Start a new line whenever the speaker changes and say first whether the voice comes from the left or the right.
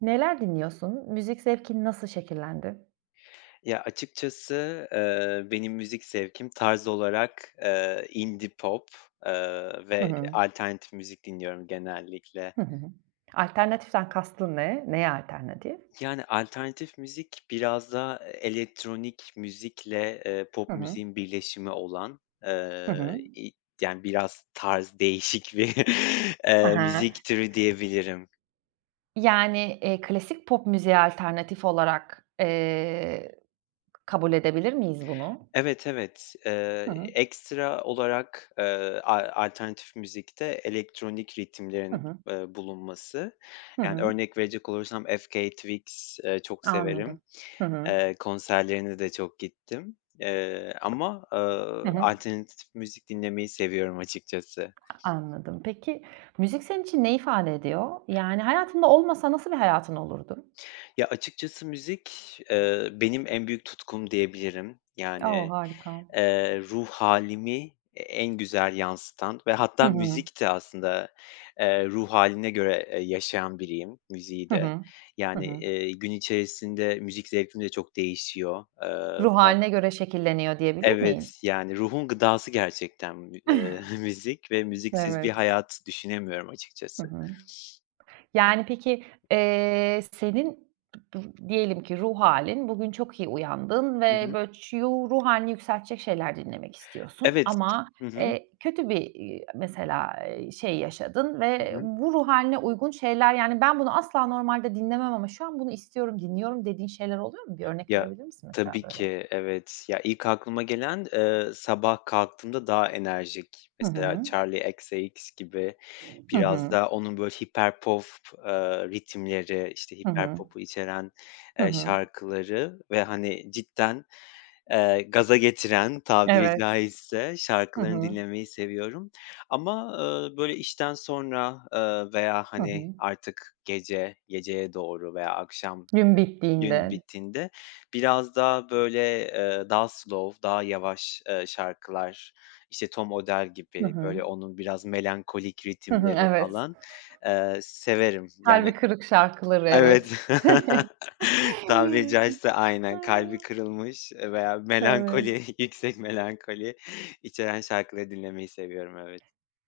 right: Neler dinliyorsun? Müzik zevkin nasıl şekillendi?
left: Ya, açıkçası, benim müzik zevkim tarz olarak, indie pop,
right: Hı
left: ve
right: hı.
left: alternatif müzik dinliyorum genellikle.
right: Hı hı. Alternatiften kastın ne? Neye alternatif?
left: Yani, alternatif müzik biraz da elektronik müzikle,
right: Hı
left: pop
right: hı.
left: müziğin birleşimi olan,
right: Hı hı.
left: i yani, biraz tarz değişik bir,
right: Hı
left: müzik türü diyebilirim.
right: Klasik pop müziğe alternatif olarak, kabul edebilir miyiz bunu?
left: Evet, evet.
right: Hı hı.
left: Ekstra olarak, a alternatif müzikte elektronik
right: Hı
left: ritimlerin,
right: hı.
left: bulunması.
right: Hı
left: Yani
right: hı.
left: örnek verecek olursam FK Twigs, çok severim.
right: Anladım. Hı hı.
left: Konserlerine de çok gittim. Ama
right: Hı hı.
left: alternatif müzik dinlemeyi seviyorum açıkçası.
right: Anladım. Peki, müzik senin için ne ifade ediyor? Yani hayatında olmasa nasıl bir hayatın olurdu?
left: Ya, açıkçası müzik, benim en büyük tutkum diyebilirim.
right: O, harika.
left: Ruh hâlimi en güzel yansıtan ve
right: Hı
left: hatta
right: hı.
left: müzik de aslında, ruh hâline göre, yaşayan biriyim, müziği
right: Hı
left: de.
right: hı. Hı
left: Yani,
right: hı.
left: gün içerisinde müzik zevkim de çok değişiyor.
right: Ruh hâline göre şekilleniyor diyebilir miyiz?
left: Evet, yani ruhun gıdası gerçekten mü müzik ve müziksiz bir
right: Evet.
left: hayat düşünemiyorum
right: Hı
left: açıkçası.
right: hı. Yani, peki, senin b diyelim ki ruh hâlin bugün çok iyi uyandın
left: Hı
right: ve
left: hı.
right: böyle ç yu ruh hâlini yükseltecek şeyler dinlemek istiyorsun
left: Evet.
right: ama,
left: Hı hı.
right: kötü bir, mesela, şey yaşadın
left: Hı
right: ve
left: hı.
right: bu ruh hâline uygun şeyler, yani, "Ben bunu asla normalde dinlemem ama şu an bunu istiyorum, dinliyorum." dediğin şeyler oluyor mu? Bir örnek
left: Ya,
right: verebilir misin mesela
left: tabii
right: böyle?
left: ki, evet. Ya, ilk aklıma gelen, sabah kalktığımda daha enerjik,
right: Hı
left: mesela
right: hı.
left: Charli XCX gibi
right: Hı
left: biraz
right: hı.
left: da onun böyle hiper pop, ritimleri, işte,
right: Hı
left: hiper
right: hı.
left: popu içeren,
right: Hı hı.
left: şarkıları ve, hani, cidden, gaza getiren tabiri
right: Evet.
left: caizse
right: Hı
left: şarkılarını
right: hı.
left: dinlemeyi seviyorum. Ama böyle işten sonra, veya,
right: Hı
left: hani,
right: hı.
left: artık gece, geceye doğru veya akşam
right: Gün
left: dün
right: bittiğinde.
left: bittiğinde biraz daha, böyle, daha slow, daha yavaş, şarkılar, işte, Tom Odell
right: Hı
left: gibi,
right: hı.
left: böyle, onun biraz melankolik
right: Hı hı,
left: ritimleri
right: evet.
left: falan, severim. Yani
right: Kalbi kırık şarkıları,
left: evet.
right: evet.
left: Tabiri caizse aynen kalbi kırılmış veya
right: Evet.
left: melankoli, yüksek melankoli içeren şarkıları dinlemeyi seviyorum, evet.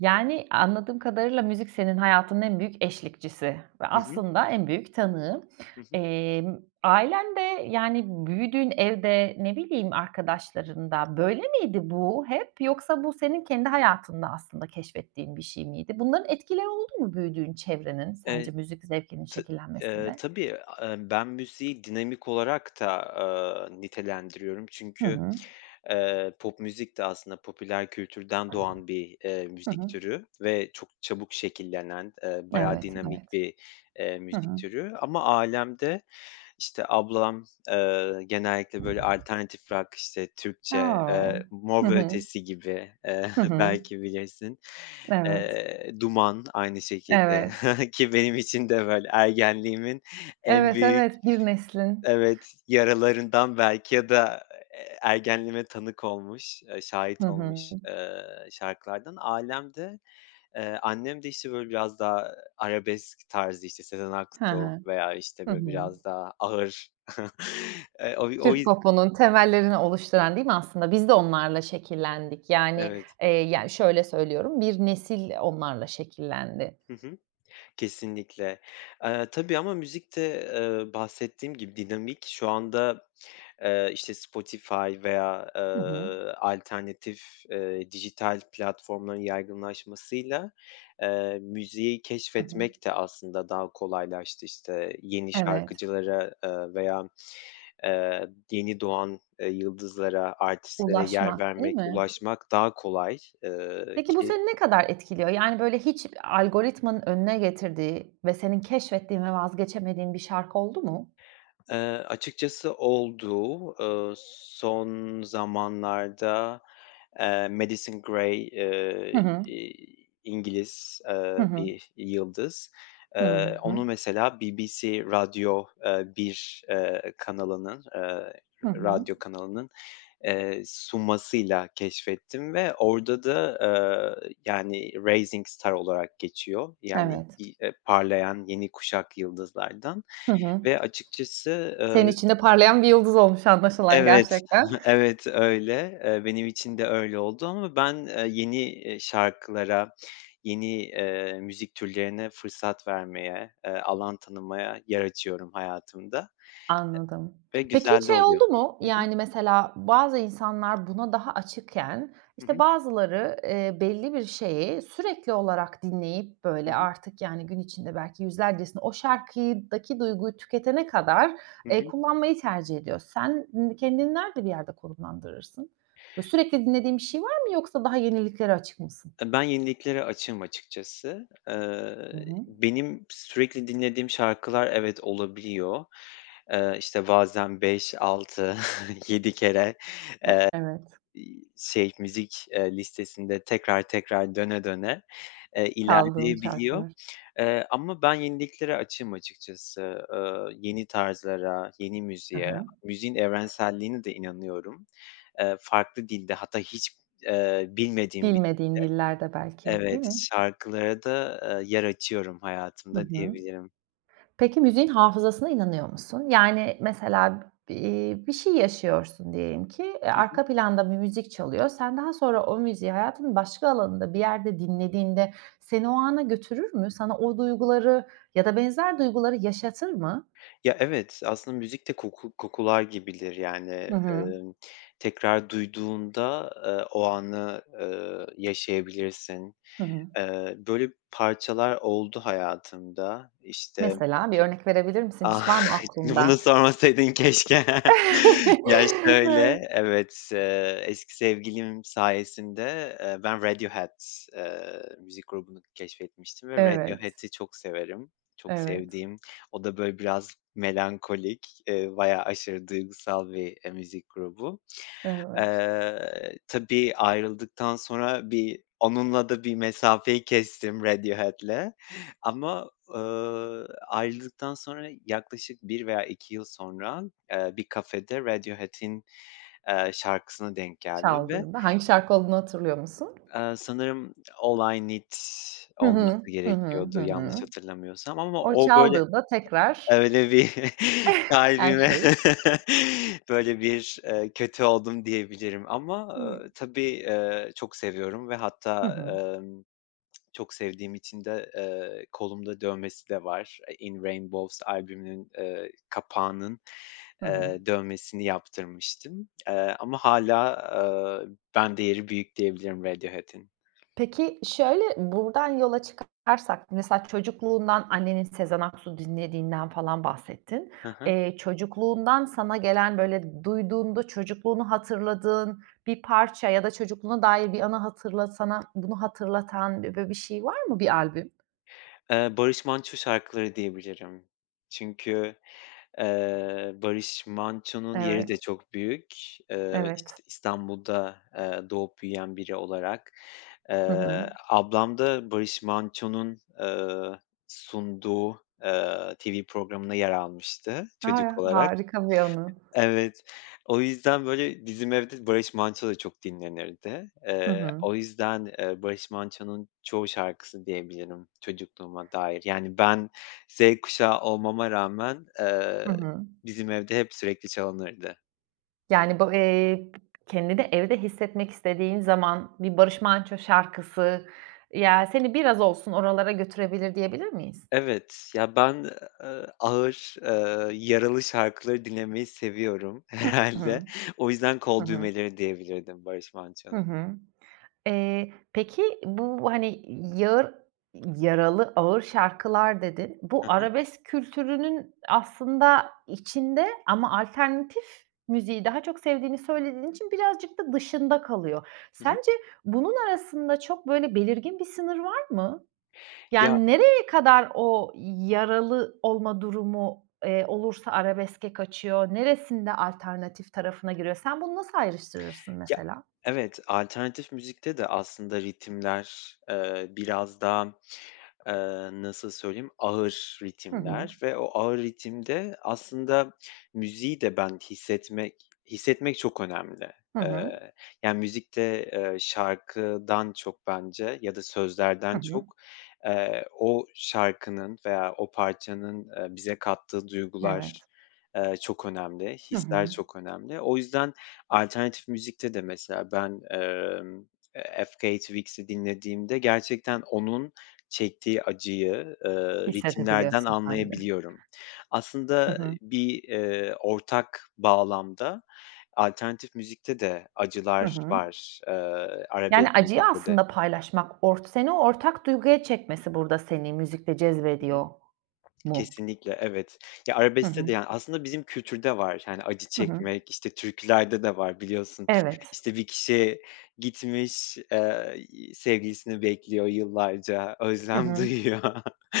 right: Yani, anladığım kadarıyla müzik senin hayatının en büyük eşlikçisi ve
left: Hı hı.
right: aslında en büyük tanığı.
left: Hı hı.
right: Emm, ailen de, yani, büyüdüğün evde, ne bileyim, arkadaşlarında böyle miydi bu hep yoksa bu senin kendi hayatında aslında keşfettiğin bir şey miydi? Bunların etkileri oldu mu büyüdüğün çevrenin sence müzik zevkinin
left: Tı
right: şekillenmesinde?
left: tabii, ben müziği dinamik olarak da, nitelendiriyorum.
right: Hı
left: Çünkü,
right: hı.
left: pop müzik de aslında popüler kültürden doğan bir,
right: Hı
left: müzik
right: hı.
left: türü ve çok çabuk şekillenen, bayağı
right: Evet, evet.
left: dinamik bir,
right: Hı
left: müzik
right: hı.
left: türü ama alemde işte, ablam, genellikle, böyle, alternatif rock, işte, Türkçe,
right: A! Hı
left: Mor ve
right: hı.
left: Ötesi gibi,
right: Hı hı.
left: belki bilirsin.
right: Evet,
left: Duman aynı şekilde.
right: evet.
left: Ki benim için de böyle ergenliğimin en
right: Evet,
left: büyük
right: evet, bir neslin.
left: evet, yaralarından belki ya da, ergenliğime tanık olmuş,
right: Hı
left: şahit
right: hı.
left: olmuş, şarkılardan. Ailem de, annem de, işte, böyle biraz daha arabesk tarzı, işte, Sezen
right: Hı
left: Aksu
right: hı.
left: veya, işte,
right: Hı
left: böyle
right: hı.
left: biraz daha ağır. O o
right: Türk
left: yüz
right: popunun temellerini oluşturan değil mi aslında? Biz de onlarla şekillendik.
left: Evet.
right: Şöyle söylüyorum, bir nesil onlarla şekillendi.
left: Hı hı. Kesinlikle. Tabii ama müzikte bahsettiğim gibi dinamik. Şu anda işte, Spotify veya,
right: Hı hı.
left: alternatif, dijital platformların yaygınlaşmasıyla, müziği
right: Hı hı.
left: keşfetmek de aslında daha kolaylaştı. İşte, yeni
right: Evet,
left: şarkıcılara, veya, yeni doğan, yıldızlara, artistlere yer
right: ulaşmak değil
left: vermek,
right: mi?
left: ulaşmak daha kolay,
right: Peki bu
left: ki
right: seni ne kadar etkiliyor? Yani, böyle, hiç algoritmanın önüne getirdiği ve senin keşfettiğin ve vazgeçemediğin bir şarkı oldu mu?
left: Eee, açıkçası oldu. Son zamanlarda, Madison Gray,
right: Hı hı.
left: İngiliz,
right: Hı hı.
left: bir yıldız.
right: Hı hı.
left: Onu mesela BBC Radyo, 1, kanalının,
right: Hı hı.
left: radyo kanalının, sunmasıyla keşfettim ve orada da, yani rising star olarak geçiyor. Yani,
right: Evet.
left: parlayan yeni kuşak yıldızlardan
right: Hı hı.
left: ve açıkçası,
right: Senin için de parlayan bir yıldız olmuş anlaşılan
left: evet,
right: gerçekten.
left: evet, öyle. Benim için de öyle oldu ama ben, yeni, şarkılara, yeni, müzik türlerine fırsat vermeye, alan tanımaya yer açıyorum hayatımda
right: Anladım.
left: ve
right: Peki hiç
left: güzel de
right: şey
left: oluyor.
right: oldu mu?
left: Hı hı.
right: Yani, mesela bazı insanlar buna daha açıkken,
left: Hı
right: işte,
left: hı.
right: bazıları, belli bir şeyi sürekli olarak dinleyip,
left: Hı
right: böyle,
left: hı.
right: artık, yani, gün içinde belki yüzlercesini o şarkıdaki duyguyu tüketene kadar,
left: Hı hı.
right: kullanmayı tercih ediyor. Sen kendini nerede bir yerde konumlandırırsın? Böyle, sürekli dinlediğin bir şey var mı yoksa daha yeniliklere açık mısın?
left: Ben yeniliklere açığım açıkçası.
right: Hı hı.
left: Benim sürekli dinlediğim şarkılar evet olabiliyor. İşte, bazen 5, 6, 7 kere
right: E evet,
left: Müzik, listesinde tekrar tekrar döne döne,
right: çaldığın
left: ilerleyebiliyor.
right: şarkılar.
left: Ama ben yeniliklere açığım açıkçası. Yeni tarzlara, yeni
right: Hı
left: müziğe,
right: hı.
left: müziğin evrenselliğine de inanıyorum. Farklı dilde hatta hiç, bilmediğim bir
right: Bilmediğin dillerde belki, değil
left: evet,
right: mi?
left: şarkılara da, yer açıyorum
right: Hı
left: hayatımda
right: hı.
left: diyebilirim.
right: Peki müziğin hafızasına inanıyor musun? Yani mesela, bir şey yaşıyorsun diyelim ki,
left: Hı hı.
right: arka planda bir müzik çalıyor. Sen daha sonra o müziği hayatının başka alanında bir yerde dinlediğinde seni o ana götürür mü? Sana o duyguları ya da benzer duyguları yaşatır mı?
left: Ya, evet, aslında müzik de kokular gibidir. Yani,
right: Hı hı.
left: emm, tekrar duyduğunda, o anı, yaşayabilirsin.
right: Hı hı.
left: Böyle parçalar oldu hayatımda. İşte
right: Mesela bir örnek verebilir misin?
left: ah,
right: Hiç var mı
left: bunu
right: aklında?
left: sormasaydın keşke. Ya,
right: Evet,
left: şöyle, evet, eski sevgilim sayesinde, ben Radiohead, müzik grubunu keşfetmiştim ve
right: evet.
left: Radiohead'i çok severim. Çok
right: Evet.
left: sevdiğim, o da böyle biraz melankolik, bayağı aşırı duygusal bir, müzik grubu.
right: Evet,
left: Tabii ayrıldıktan sonra bir onunla da bir mesafeyi kestim Radiohead'le ama, ayrıldıktan sonra yaklaşık bir veya 2 yıl sonra, bir kafede Radiohead'in, şarkısına denk geldim ve,
right: çaldığında hangi şarkı olduğunu hatırlıyor musun?
left: sanırım All I Need
right: Hı hı.
left: olması
right: Hı hı. Hı
left: gerekiyordu yanlış
right: hı.
left: hatırlamıyorsam ama
right: O
left: o böyle
right: çaldığında tekrar
left: öyle bir
right: her
left: kalbime
right: şey
left: böyle bir, kötü oldum diyebilirim ama,
right: iyi.
left: tabii, çok seviyorum ve
right: Hı
left: hatta,
right: hı.
left: çok sevdiğim için de, kolumda dövmesi de var. In Rainbows albümünün, kapağının,
right: Hı hı.
left: dövmesini yaptırmıştım. Ama hala eee, bende yeri büyük diyebilirim Radiohead'in.
right: Peki, şöyle, buradan yola çıkarsak mesela çocukluğundan annenin Sezen Aksu dinlediğinden falan bahsettin.
left: Hı hı.
right: Çocukluğundan sana gelen, böyle, duyduğunda çocukluğunu hatırladığın bir parça ya da çocukluğuna dair bir anı hatırla sana bunu hatırlatan, böyle, bir şey var mı? Bir albüm?
left: Barış Manço şarkıları diyebilirim. Çünkü Barış Manço'nun yeri
right: Evet,
left: de çok büyük.
right: evet.
left: İşte, İstanbul'da, doğup büyüyen biri olarak.
right: Hı hı.
left: Ablam da Barış Manço'nun, sunduğu, TV programına yer almıştı çocuk
right: A!
left: olarak.
right: Harika bir anı.
left: Evet. O yüzden, böyle, bizim evde Barış Manço da çok dinlenirdi.
right: Hı hı.
left: O yüzden, Barış Manço'nun çoğu şarkısı diyebilirim çocukluğuma dair. Yani ben Z kuşağı olmama rağmen,
right: Hı hı.
left: bizim evde hep sürekli çalınırdı.
right: Yani, bu, eee, kendini evde hissetmek istediğin zaman bir Barış Manço şarkısı, ya, seni biraz olsun oralara götürebilir diyebilir miyiz?
left: Evet, ya, ben, ağır, yaralı şarkıları dinlemeyi seviyorum
right: Hı
left: herhalde.
right: hı.
left: O yüzden
right: Hı
left: kol
right: hı.
left: düğmeleri diyebilirdim Barış
right: Hı
left: Manço'nun.
right: hı. Peki bu, hani, yağır yaralı, ağır şarkılar dedin. Bu
left: Hı hı.
right: arabesk kültürünün aslında içinde ama alternatif müziği daha çok sevdiğini söylediğin için birazcık da dışında kalıyor.
left: Hı hı.
right: Sence bunun arasında çok böyle belirgin bir sınır var mı?
left: Ya
right: Yani nereye kadar o yaralı olma durumu, olursa arabeske kaçıyor, neresinde alternatif tarafına giriyor? Sen bunu nasıl ayrıştırırsın
left: Ya,
right: mesela?
left: evet, alternatif müzikte de aslında ritimler, biraz daha nasıl söyleyeyim, ağır
right: Hı hı.
left: ritimler ve o ağır ritimde aslında müziği de ben hissetmek çok önemli.
right: Hı hı.
left: Eee, yani müzikte, şarkıdan çok bence ya da
right: Hı
left: sözlerden
right: hı.
left: çok, o şarkının veya o parçanın, bize kattığı duygular,
right: Evet.
left: çok önemli,
right: Hı hı.
left: hisler çok önemli. O yüzden alternatif müzikte de mesela ben, FK Twigs'i dinlediğimde gerçekten onun çektiği acıyı, ritimlerden
right: Hissedebiliyorsun sen de.
left: anlayabiliyorum.
right: Hı
left: Aslında
right: hı.
left: bir, ortak bağlamda alternatif müzikte de
right: Hı
left: acılar
right: hı.
left: var,
right: Yani,
left: arabesk
right: acıyı
left: müzikte de.
right: aslında paylaşmak ort seni ortak duyguya çekmesi burada seni müzikle
left: Hı hı.
right: cezbediyor mu?
left: Kesinlikle, evet. Ya,
right: Hı hı.
left: arabeskte de, yani, aslında bizim kültürde var. Yani, acı
right: Hı hı.
left: çekmek, işte, türkülerde de var biliyorsun.
right: Evet.
left: İşte, bir kişi gitmiş, sevgilisini bekliyor yıllarca,
right: Hı
left: özlem
right: hı.
left: duyuyor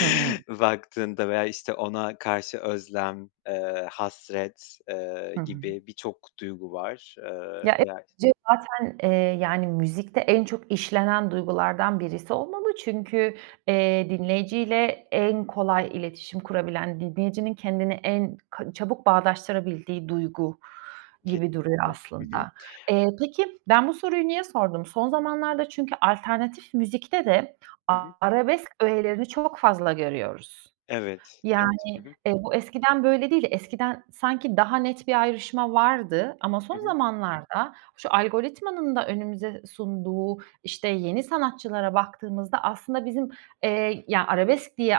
right: Hı hı.
left: baktığında veya, işte, ona karşı özlem, hasret,
right: Hı hı.
left: gibi birçok duygu var.
right: Ya, evet,
left: Veya
right: bence zaten, yani, müzikte en çok işlenen duygulardan birisi olmalı. Çünkü, dinleyiciyle en kolay iletişim kurabilen, dinleyicinin kendini en ka çabuk bağdaştırabildiği duygu gibi duruyor
left: Kesinlikle. Hı hı.
right: aslında. Peki, ben bu soruyu niye sordum? Son zamanlarda çünkü alternatif müzikte de
left: Hı hı.
right: arabesk öğelerini çok fazla görüyoruz.
left: Evet, evet. Hı hı.
right: Bu eskiden böyle değildi. Eskiden sanki daha net bir ayrışma vardı ama
left: Hı
right: son
left: hı.
right: zamanlarda şu algoritmanın da önümüze sunduğu, işte, yeni sanatçılara baktığımızda aslında bizim, arabesk diye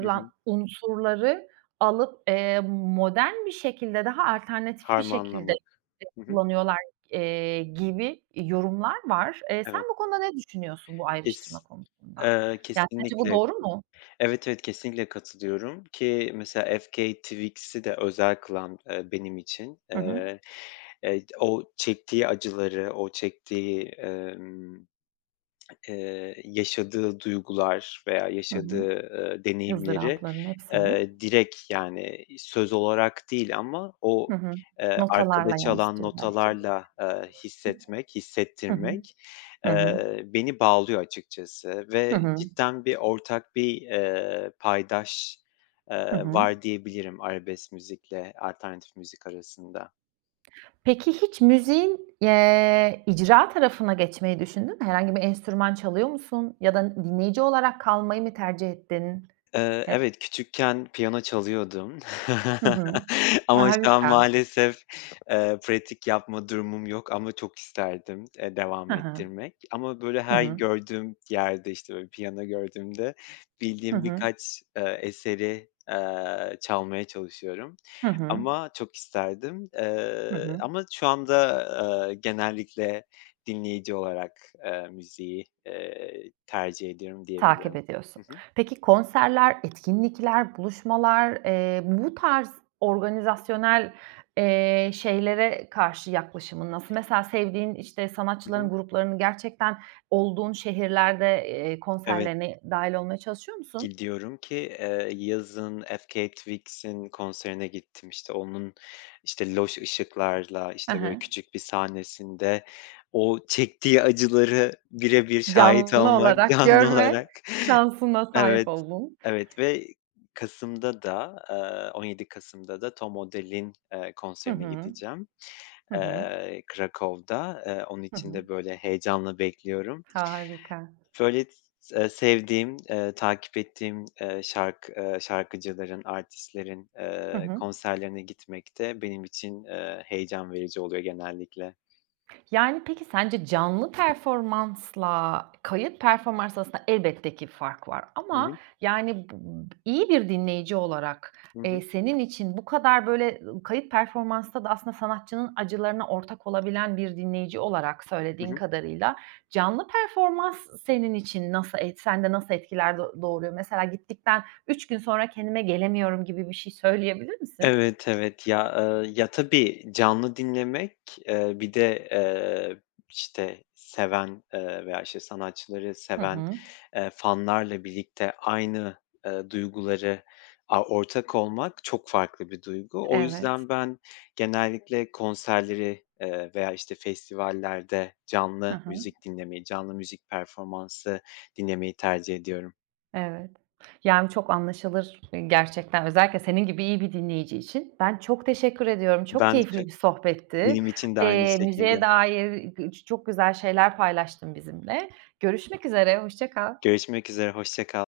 left: Hı hı.
right: unsurları alıp, modern bir şekilde daha alternatif bir şekilde,
left: Harmanlamak. Hı hı.
right: kullanıyorlar, gibi yorumlar var. Sen
left: Evet.
right: bu konuda ne düşünüyorsun bu ayrıştırma
left: Kes
right: konusunda? Yani, sence bu
left: Kesinlikle.
right: doğru mu?
left: Evet, evet, kesinlikle katılıyorum ki mesela FK Twigs'i de özel kılan, benim için,
right: Hı hı.
left: o çektiği acıları, o çektiği, yaşadığı duygular veya
right: Hı hı.
left: yaşadığı, deneyimleri,
right: Izdırapların hepsini.
left: direkt, yani, söz olarak değil ama
right: Hı
left: o,
right: hı. Notalarla
left: arkada çalan
right: yansıtıyor belki.
left: notalarla, hissetmek,
right: Hı hı.
left: hissettirmek,
right: Hı hı.
left: beni bağlıyor açıkçası
right: Hı
left: ve
right: hı.
left: cidden ortak bir, paydaş,
right: Hı hı.
left: var diyebilirim arabesk müzikle alternatif müzik arasında.
right: Peki hiç müziğin, icra tarafına geçmeyi düşündün mü? Herhangi bir enstrüman çalıyor musun ya da dinleyici olarak kalmayı mı tercih ettin hep?
left: Evet, küçükken piyano çalıyordum
right: Hı hı. A,
left: ama şu an
right: harika.
left: maalesef, pratik yapma durumum yok ama çok isterdim,
right: Hı
left: devam
right: hı.
left: ettirmek. Ama böyle
right: Hı
left: her
right: hı.
left: gördüğüm yerde, işte, böyle piyano gördüğümde
right: Hı
left: bildiğim
right: hı.
left: birkaç, eseri, çalmaya çalışıyorum
right: Hı hı.
left: ama çok isterdim.
right: Hı hı.
left: Ama şu anda, genellikle dinleyici olarak, müziği, tercih ediyorum
right: Takip
left: diyebilirim. Hı
right: ediyorsun.
left: hı.
right: Peki konserler, etkinlikler, buluşmalar, bu tarz organizasyonel, şeylere karşı yaklaşımın nasıl? Mesela sevdiğin, işte,
left: Hı
right: sanatçıların
left: hı.
right: gruplarını gerçekten olduğun şehirlerde,
left: Evet.
right: konserlerine dâhil olmaya çalışıyor musun?
left: Gidiyorum ki, yazın FK Twigs'in konserine gittim. İşte, onun, işte, loş ışıklarla,
right: Hı
left: işte, böyle
right: hı.
left: küçük bir sahnesinde o çektiği acıları birebir şahit
right: Canlı
left: olmak
right: olarak
left: canlı
right: görme
left: olarak.
right: şansına sahip
left: Evet,
right: oldun.
left: evet ve kasımda da, 17 Kasım'da da Tom Odell'in,
right: Hı
left: konserine
right: hı.
left: gideceğim,
right: Hı hı.
left: Krakow'da. Onun
right: Hı
left: için
right: hı.
left: de böyle heyecanla bekliyorum.
right: Harika.
left: Böyle, sevdiğim, takip ettiğim, şarkıcıların, artistlerin,
right: Hı hı.
left: konserlerine gitmek de benim için, heyecan verici oluyor genellikle.
right: Yani, peki sence canlı performansla kayıt performans arasında elbette ki fark var
left: Hı
right: ama,
left: hı.
right: yani, bu iyi bir dinleyici olarak,
left: Hı hı.
right: senin için bu kadar, böyle, kayıt performansta da aslında sanatçının acılarına ortak olabilen bir dinleyici olarak
left: Hı
right: söylediğin
left: hı.
right: kadarıyla canlı performans senin için nasıl et sende nasıl etkiler do doğuruyor? Mesela gittikten 3 gün sonra kendime gelemiyorum gibi bir şey söyleyebilir misin?
left: Evet, evet. Ya, ya, tabii canlı dinlemek, bir de, işte, seven, veya, işte, sanatçıları
right: Hı
left: seven,
right: hı.
left: Fanlarla birlikte aynı, duyguları, ortak olmak çok farklı bir duygu. O
right: Evet.
left: yüzden ben genellikle konserleri, veya, işte, festivallerde
right: Hı
left: canlı
right: hı.
left: müzik dinlemeyi, canlı müzik performansı dinlemeyi tercih ediyorum.
right: Evet. Yani, çok anlaşılır, gerçekten. Özellikle senin gibi iyi bir dinleyici için. Ben çok teşekkür ediyorum. Çok
left: Ben de
right: keyifli
left: çok
right: bir sohbetti.
left: benim için de aynı şekilde.
right: Müziğe dair g çok güzel şeyler paylaştın bizimle. Görüşmek üzere, hoşça kal.
left: Görüşmek üzere, hoşça kal.